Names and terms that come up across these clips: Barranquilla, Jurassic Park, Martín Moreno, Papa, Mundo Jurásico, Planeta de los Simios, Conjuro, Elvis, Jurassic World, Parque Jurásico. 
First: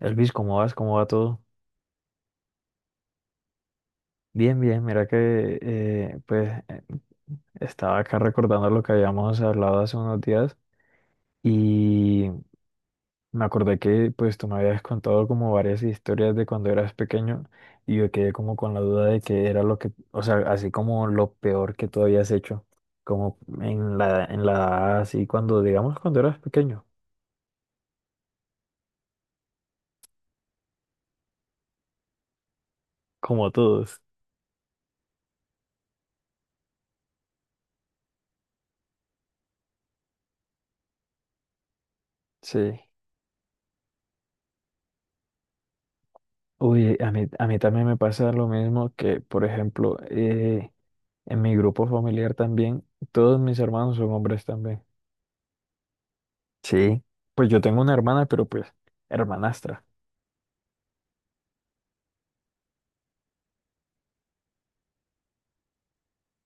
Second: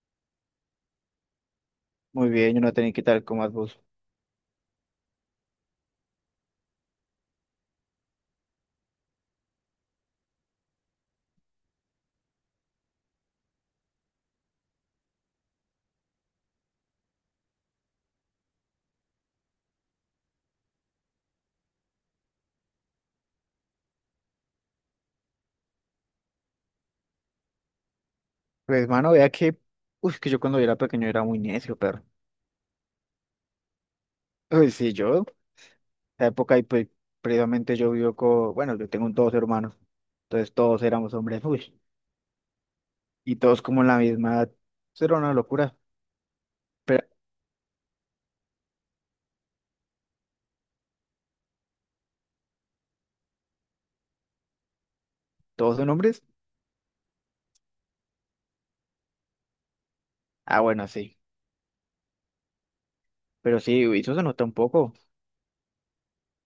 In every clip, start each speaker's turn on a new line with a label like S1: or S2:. S1: Elvis, ¿cómo vas? ¿Cómo va todo?
S2: Muy bien, yo no tenía que tal como vos.
S1: Bien, bien, mira que pues estaba acá recordando lo que habíamos hablado hace unos días y me acordé que pues tú me habías contado como varias historias de cuando eras pequeño. Y yo quedé como con la duda de qué era lo que, o sea, así como lo peor que tú habías hecho, como en la edad así cuando, digamos, cuando eras pequeño,
S2: Pues, mano, vea que yo cuando era pequeño era muy necio, pero,
S1: como todos.
S2: uy, sí, yo, la época, y pues, previamente yo vivo con, bueno, yo tengo dos hermanos, entonces todos éramos hombres, uy,
S1: Sí.
S2: y todos como en la misma edad, eso era una locura,
S1: Uy,
S2: pero,
S1: a mí también me pasa lo mismo que, por ejemplo, en mi grupo familiar también, todos mis hermanos son hombres también.
S2: ¿todos son hombres?
S1: Sí, pues yo tengo una hermana, pero pues hermanastra.
S2: Ah, bueno, sí, pero sí, uy, eso se nota un poco,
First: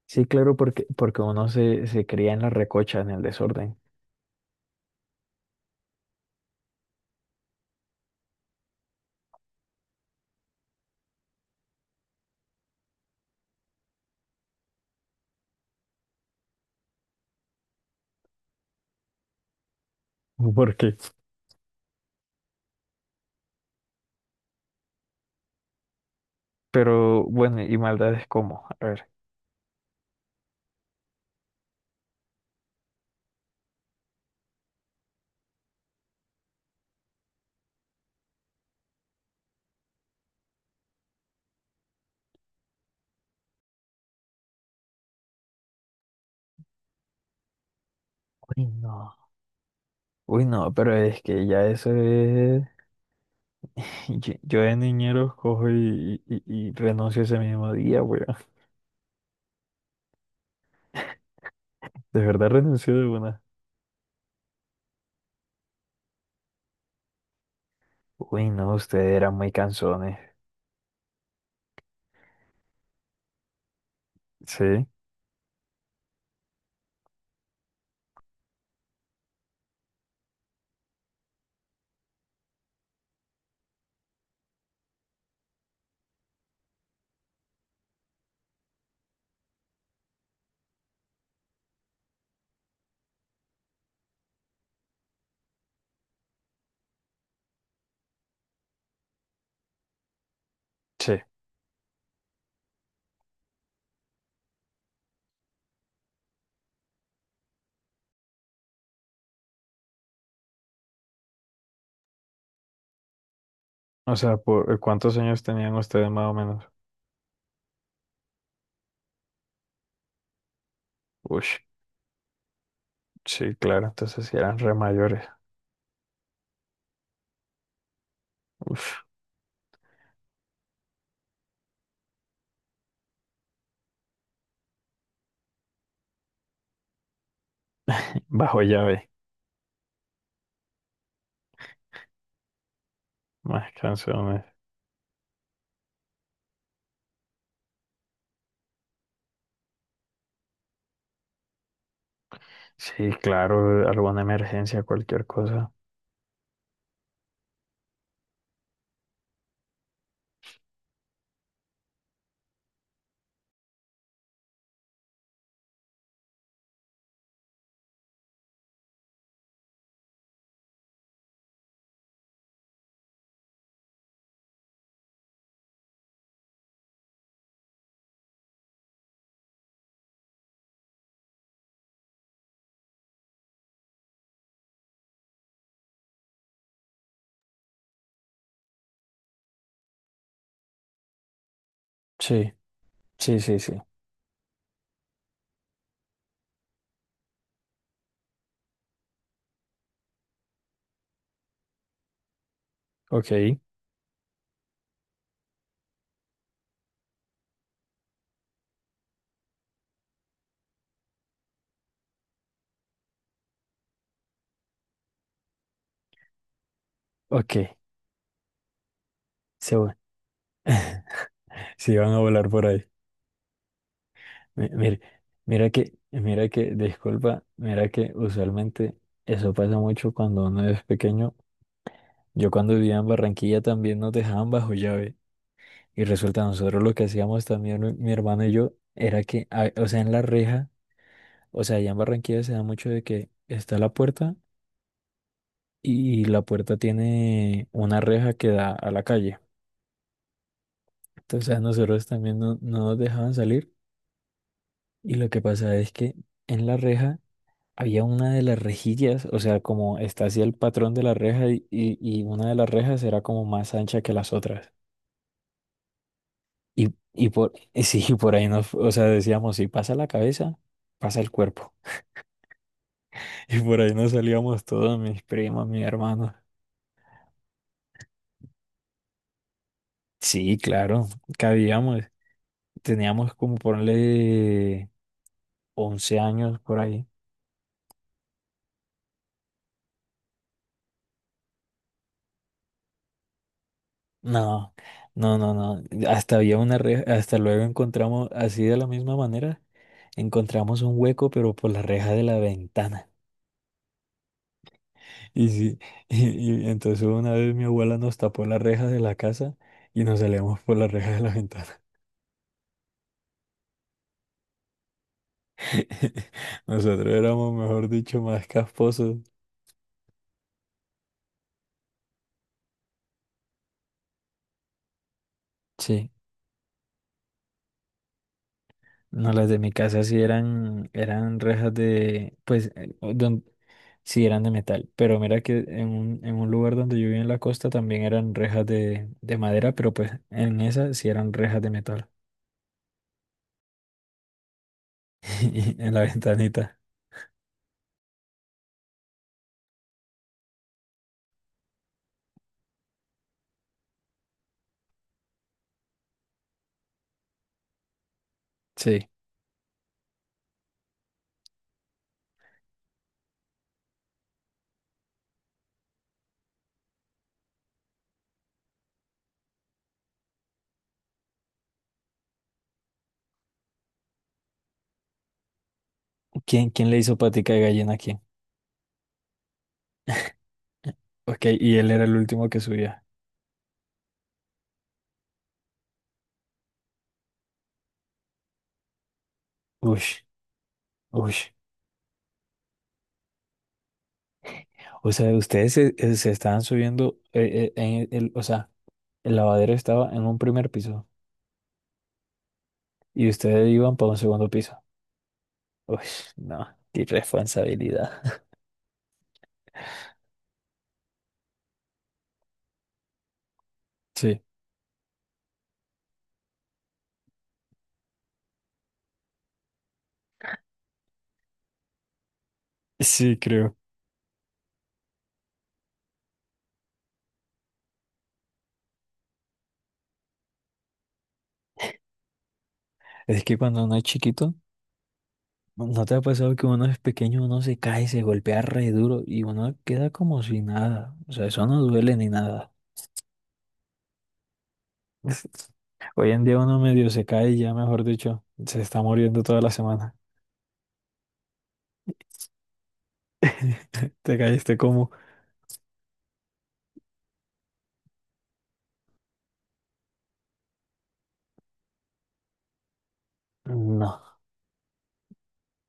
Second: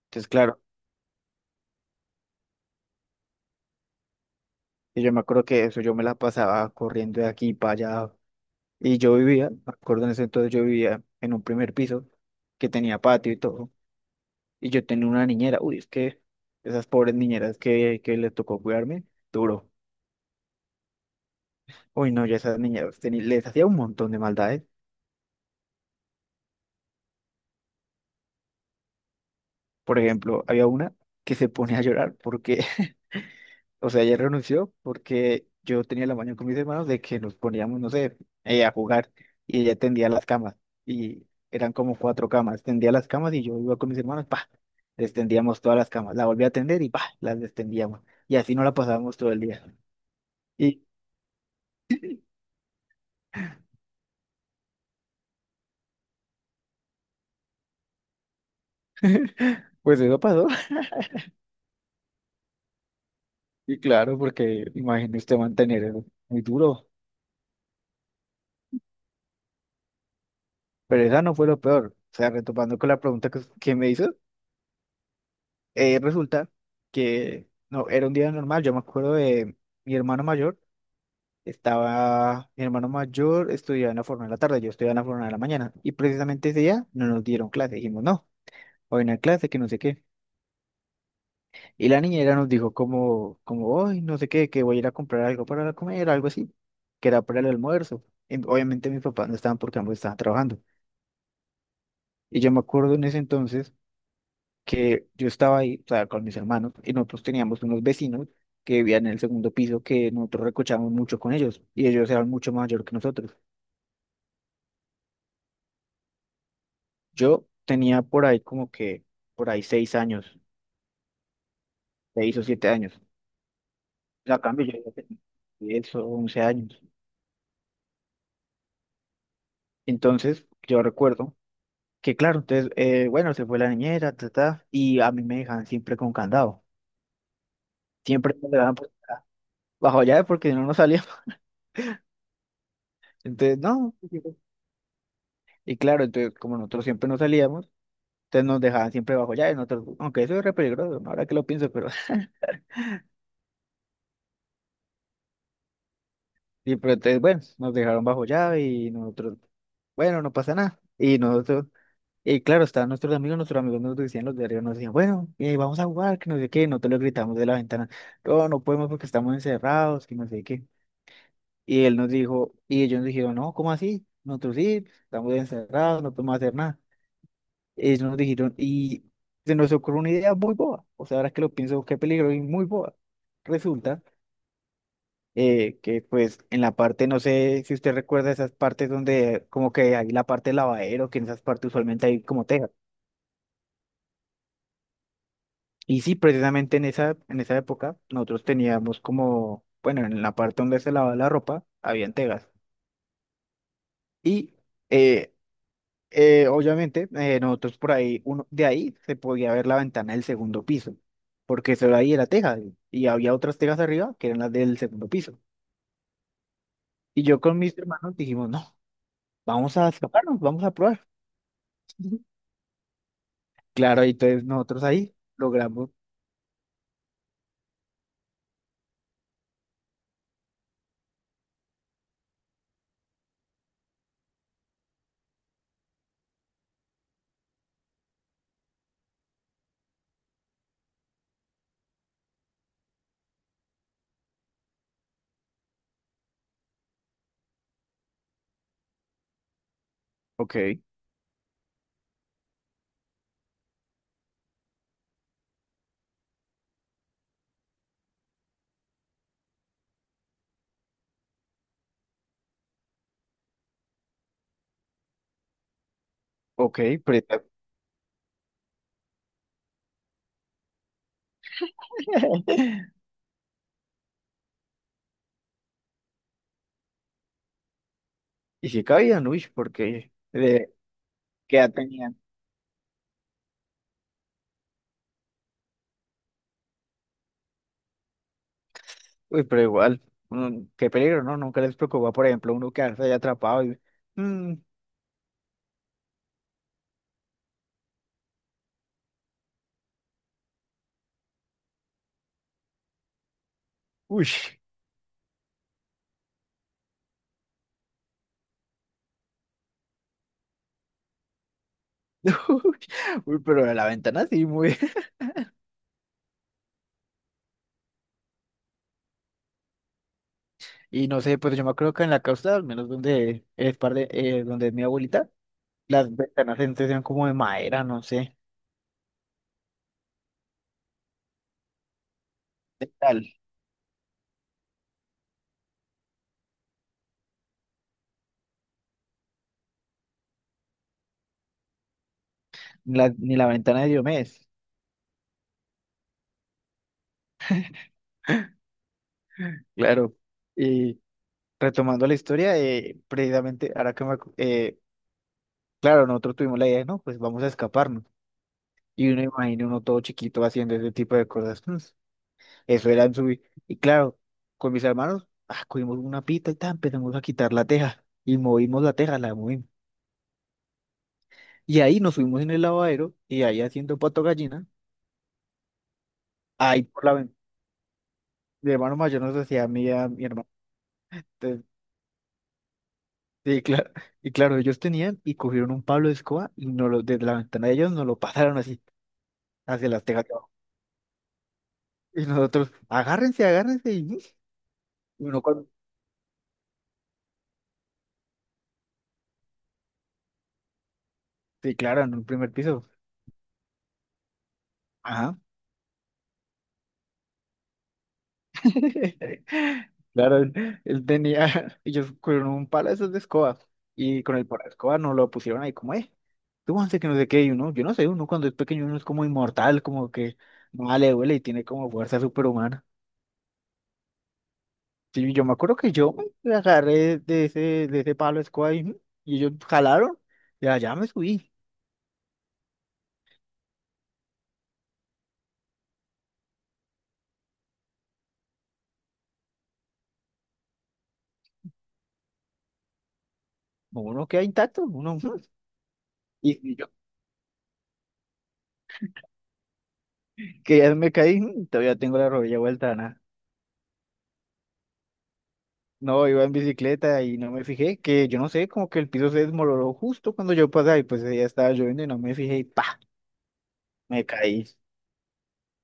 S1: Sí,
S2: entonces,
S1: claro,
S2: claro,
S1: porque, porque uno se cría en la recocha, en el desorden.
S2: y yo me acuerdo que eso, yo me la pasaba corriendo de aquí para allá, y yo vivía, me acuerdo en ese entonces yo vivía en un primer piso, que tenía patio y todo. Y yo tenía una niñera. Uy, es que esas pobres niñeras que les tocó cuidarme, duro.
S1: porque
S2: Uy, no, ya esas niñeras les hacía un montón de maldades.
S1: pero bueno, ¿y maldades cómo? A ver.
S2: Por ejemplo, había una que se ponía a llorar porque, o sea, ella renunció porque yo tenía la mañana con mis hermanos de que nos poníamos, no sé, a jugar y ella tendía las camas. Y eran como cuatro camas. Tendía las camas y yo iba con mis hermanos, pa, destendíamos todas las camas. La volví a tender y pa, las destendíamos. Y así no
S1: Uy,
S2: la
S1: no.
S2: pasábamos todo el día.
S1: Uy, no,
S2: Y
S1: pero es que ya eso es... Yo de niñero cojo y renuncio ese mismo día, weón.
S2: pues eso pasó.
S1: De verdad renuncio de una.
S2: Y claro, porque imagínese mantener eso, muy duro.
S1: Uy, no, ustedes eran muy cansones.
S2: Pero esa no fue lo peor. O sea, retomando con la pregunta que me hizo,
S1: Sí.
S2: resulta que no, era un día normal. Yo me acuerdo de mi hermano mayor, estaba, mi hermano mayor estudiaba en la forma de la tarde, yo estudiaba en la forma de la mañana. Y precisamente ese día no nos dieron clase. Dijimos, no, hoy no hay clase, que no sé qué. Y la niñera nos dijo como, hoy no sé qué, que voy a ir a comprar algo para comer, algo así, que era para el almuerzo. Y obviamente mis papás no estaban porque ambos estaban trabajando.
S1: Sí.
S2: Y yo me acuerdo en ese entonces que yo estaba ahí, o sea, con mis hermanos, y nosotros teníamos unos vecinos que vivían en el segundo piso que nosotros recochábamos mucho con ellos, y ellos eran mucho mayor que nosotros.
S1: O sea, ¿por cuántos años tenían ustedes más o menos?
S2: Yo tenía por ahí como que, por ahí 6 años,
S1: Ush,
S2: 6 o 7 años.
S1: sí, claro, entonces sí
S2: A
S1: eran
S2: cambio,
S1: re
S2: yo ya tenía
S1: mayores.
S2: 10 u 11 años.
S1: Uf,
S2: Entonces, yo recuerdo que, claro, entonces, bueno, se fue la niñera, ta, ta, y a mí me dejaban siempre con candado. Siempre me
S1: bajo
S2: dejaban pues,
S1: llave,
S2: bajo llave porque si no nos salíamos. Entonces,
S1: más
S2: no.
S1: canciones.
S2: Y claro, entonces como nosotros siempre nos salíamos, entonces nos dejaban siempre bajo llave, nosotros, aunque eso es re peligroso, ¿no? Ahora que lo pienso, pero
S1: Sí, claro, alguna emergencia, cualquier cosa.
S2: sí, pero entonces bueno, nos dejaron bajo llave y nosotros, bueno, no pasa nada. Y nosotros, y claro, estaban nuestros amigos nos decían los de arriba, nos decían, bueno, vamos a jugar, que no sé qué, nosotros le gritamos de la ventana, no, no podemos porque estamos encerrados, que no sé qué. Y él nos dijo, y ellos nos dijeron, no, ¿cómo así? Nosotros sí, estamos encerrados, no podemos hacer nada. Ellos nos dijeron, y se nos ocurrió una idea muy boba. O sea, ahora que lo pienso, qué peligro y muy boba. Resulta que, pues, en la parte, no sé si usted recuerda esas partes donde, como que hay la parte del lavadero, que en esas partes usualmente hay como
S1: Sí,
S2: tejas.
S1: sí.
S2: Y sí, precisamente en esa época, nosotros teníamos como, bueno, en la parte donde se lavaba la ropa, habían tejas.
S1: Ok,
S2: Y eh, obviamente, nosotros por ahí, uno, de ahí se podía ver la ventana del segundo piso, porque solo ahí era teja y había otras tejas arriba que eran las del segundo piso. Y yo con
S1: ok,
S2: mis hermanos dijimos, no,
S1: se
S2: vamos a
S1: va.
S2: escaparnos, vamos a probar.
S1: Sí, van a volar por ahí.
S2: Claro, y entonces nosotros
S1: Mire,
S2: ahí logramos,
S1: disculpa, mira que usualmente eso pasa mucho cuando uno es pequeño. Yo cuando vivía en Barranquilla también nos dejaban bajo llave. Y resulta, nosotros lo que hacíamos también, mi hermano y yo, era que, o sea, en la reja, o sea, allá en Barranquilla se da mucho de que está la puerta y la puerta tiene una reja que da a la calle.
S2: ok,
S1: Entonces a nosotros también no nos dejaban salir. Y lo que pasa es que en la reja había una de las rejillas, o sea, como está así el patrón de la reja y una de las rejas era como más ancha que las otras.
S2: ok, pero está
S1: Y sí, por ahí nos, o sea, decíamos, si pasa la cabeza, pasa el cuerpo.
S2: bien.
S1: Y por ahí nos salíamos todos, mis primos, mis hermanos.
S2: Y si cabían, uy, porque
S1: Sí,
S2: de
S1: claro,
S2: qué edad
S1: cabíamos.
S2: tenían,
S1: Teníamos como ponerle 11 años por ahí.
S2: uy, pero igual, qué peligro, ¿no? Nunca les preocupaba, por ejemplo, uno quedarse ahí atrapado y, mm,
S1: No, no, no, no. Hasta había una reja, hasta luego encontramos, así de la misma manera, encontramos un hueco, pero por la reja de la ventana.
S2: uy.
S1: Y sí, y entonces una vez mi abuela nos tapó la reja de la casa y nos salíamos por la reja de la ventana.
S2: Uy, uy, pero de la ventana sí, muy.
S1: Nosotros éramos, mejor dicho, más casposos.
S2: Y no sé, pues yo me acuerdo que en la costa, al menos donde es par de, donde es mi abuelita,
S1: Sí.
S2: las ventanas antes eran como de madera, no sé,
S1: No, las de mi casa sí eran, eran rejas de, pues,
S2: de tal.
S1: sí eran de metal, pero mira que en en un lugar donde yo vivía en la costa también eran rejas de madera, pero pues en esa sí eran rejas de metal,
S2: La- ni la ventana de Diomedes,
S1: en la ventanita.
S2: claro. Y retomando la historia, precisamente ahora que claro, nosotros tuvimos la idea, ¿no? Pues vamos a escaparnos.
S1: Sí.
S2: Y uno imagina uno todo chiquito haciendo ese tipo de cosas. Eso era subir. Y claro, con mis hermanos, ah, cogimos una pita y tal, empezamos a quitar la teja. Y movimos la teja, la movimos. Y ahí nos fuimos en el lavadero y ahí haciendo pato gallina.
S1: ¿Quién,
S2: Ahí
S1: quién le
S2: por
S1: hizo
S2: la ven-
S1: patica de gallina a quién?
S2: Mi hermano mayor nos decía a mí, y a mi hermano.
S1: Ok,
S2: Entonces,
S1: y él era el último que subía.
S2: sí, claro. Y claro, ellos tenían y cogieron un pablo de escoba y nos lo, desde la ventana de ellos nos lo pasaron así, hacia las
S1: Ush,
S2: tejas de abajo.
S1: ush.
S2: Y nosotros, agárrense, agárrense. Y
S1: O sea,
S2: uno cuando,
S1: ustedes se, se estaban subiendo, en o sea, el lavadero estaba en un primer piso
S2: sí, claro, en un primer piso.
S1: y ustedes iban para un segundo piso.
S2: Ajá.
S1: Uy, no, qué irresponsabilidad.
S2: Claro, él tenía, ellos cogieron un palo de esos de escoba y con
S1: Sí,
S2: el palo de escoba nos lo pusieron ahí como, tú antes que no sé qué, y uno, yo no sé, uno cuando es pequeño uno es como inmortal, como que no le duele y tiene como fuerza superhumana.
S1: sí, creo.
S2: Sí, yo me acuerdo que yo me agarré de ese palo de escoba y ellos jalaron y allá me subí.
S1: Es que cuando uno es chiquito, no te ha pasado que uno es pequeño, uno se cae, se golpea re duro y uno queda como si nada? O sea, eso no duele ni nada.
S2: Uno queda intacto, uno,
S1: Hoy en día
S2: y,
S1: uno
S2: y yo
S1: medio se cae y ya, mejor dicho, se está muriendo toda la semana.
S2: que ya me caí, todavía tengo la rodilla vuelta,
S1: Te caíste como...
S2: no, iba en bicicleta y no me fijé, que yo no sé, como que el piso se desmoronó justo cuando yo pasé y pues ya estaba lloviendo y no me fijé y pa,
S1: No,
S2: me caí.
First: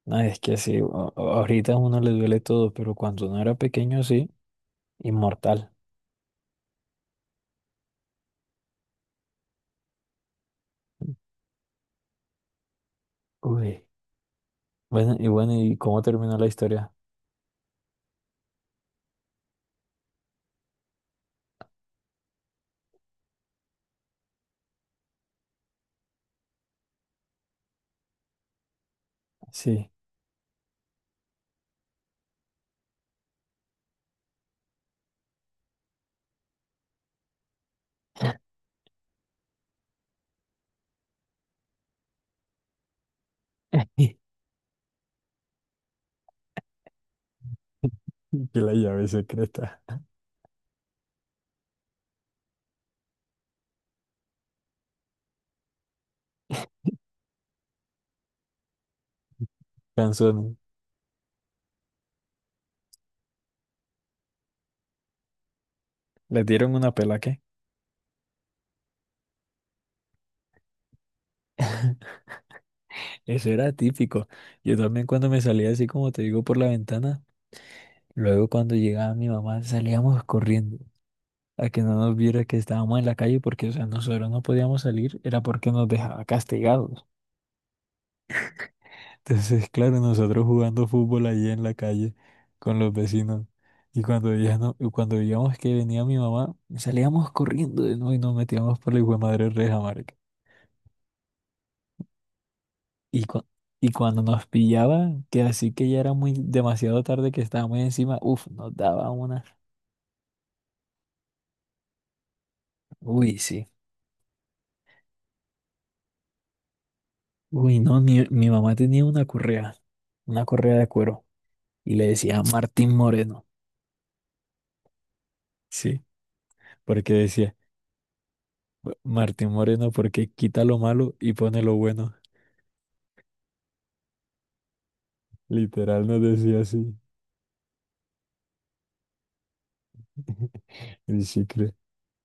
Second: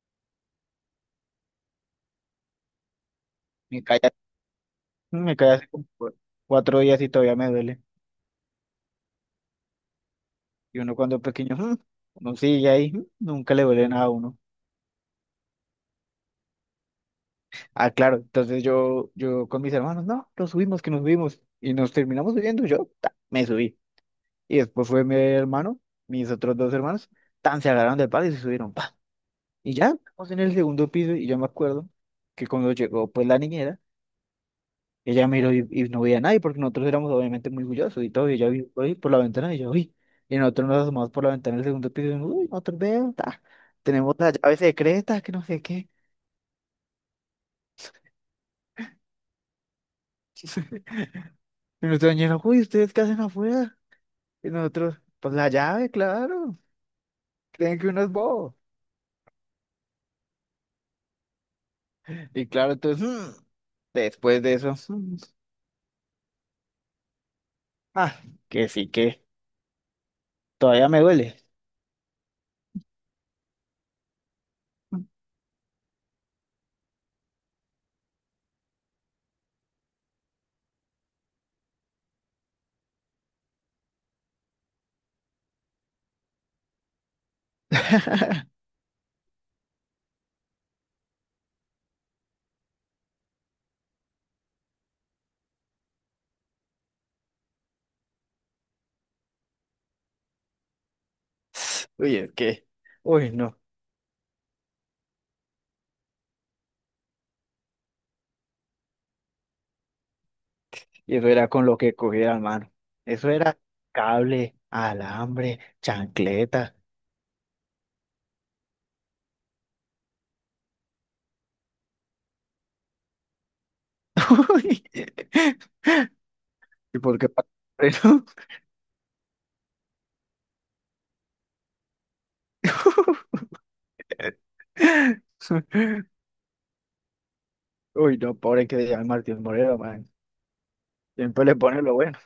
S1: no, es que sí, ahorita a uno le duele todo, pero cuando uno era
S2: Me caí,
S1: pequeño, sí,
S2: me caí hace
S1: inmortal.
S2: como 4 días y todavía me duele. Y uno cuando es pequeño, uno sigue ahí, nunca le
S1: Uy.
S2: duele nada a uno.
S1: Bueno, y bueno, ¿y cómo terminó la historia?
S2: Ah, claro, entonces yo con mis hermanos, no, nos subimos, que nos subimos. Y nos terminamos subiendo, yo ta, me subí. Y después fue mi hermano, mis otros dos hermanos, tan se agarraron del palo y se subieron. Y ya,
S1: Sí.
S2: estamos en el segundo piso y yo me acuerdo que cuando llegó pues la niñera, ella miró y no veía a nadie porque nosotros éramos obviamente muy orgullosos y todo, y ella vio ahí por la ventana y yo, uy, y nosotros nos asomamos por la ventana del segundo piso y uy, nosotros vemos, ta, tenemos las llaves secretas, que no sé qué.
S1: Que la llave secreta.
S2: Y nuestra niñera, uy, ¿ustedes qué hacen afuera? Y nosotros, pues la llave, claro, creen que uno es bobo.
S1: Canzón.
S2: Y claro, entonces, después de eso,
S1: Le dieron una pela qué.
S2: ah, que sí que todavía me duele.
S1: Eso era típico. Yo también cuando me salía así como te digo por la ventana, luego cuando llegaba mi mamá salíamos corriendo a que no nos viera que estábamos en la calle porque, o sea, nosotros no podíamos salir, era porque nos dejaba castigados. Entonces, claro, nosotros jugando fútbol ahí en la calle con los vecinos. Y cuando veíamos que venía mi mamá, salíamos corriendo de nuevo y nos metíamos por la hijo de madre reja, marica.
S2: Uy, es que,
S1: Y,
S2: uy,
S1: cu-
S2: no.
S1: y cuando nos pillaban, que así que ya era muy demasiado tarde que estábamos encima, uff, nos daba una.
S2: Y eso era con lo que cogía hermano. Eso
S1: Uy,
S2: era
S1: sí.
S2: cable, alambre, chancleta.
S1: Uy, no, mi mamá tenía una correa de cuero, y le decía Martín Moreno.
S2: Uy,
S1: Sí,
S2: ¿y
S1: porque
S2: por qué? Pa-
S1: decía:
S2: Pero-
S1: Martín Moreno porque quita lo malo y pone lo bueno." Literal nos decía así.
S2: Uy, no, pobre que se llama Martín Moreno, man.
S1: El
S2: Siempre le
S1: chicle.
S2: pone lo bueno.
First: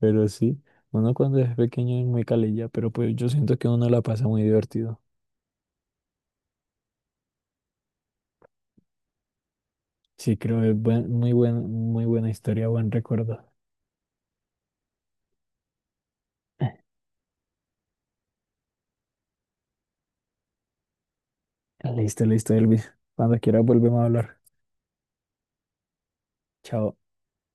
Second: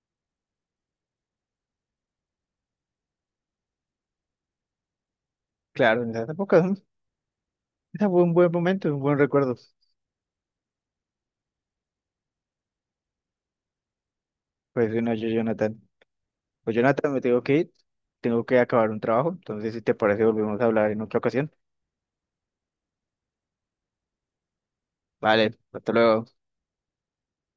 S1: Pero sí, uno cuando es pequeño es muy calilla, pero pues yo siento que uno la pasa muy divertido.
S2: Claro, en esa época, ¿no? Ese fue un buen momento, un buen recuerdo.
S1: Sí, creo que es muy buen, muy buena historia, buen recuerdo.
S2: Pues sí, no, yo, Jonathan. Pues Jonathan, me tengo que ir. Tengo que acabar un trabajo. Entonces, si te parece, volvemos a hablar en otra ocasión.
S1: Listo, listo, Elvis. Cuando quiera volvemos a hablar.
S2: Vale, hasta luego.
S1: Chao.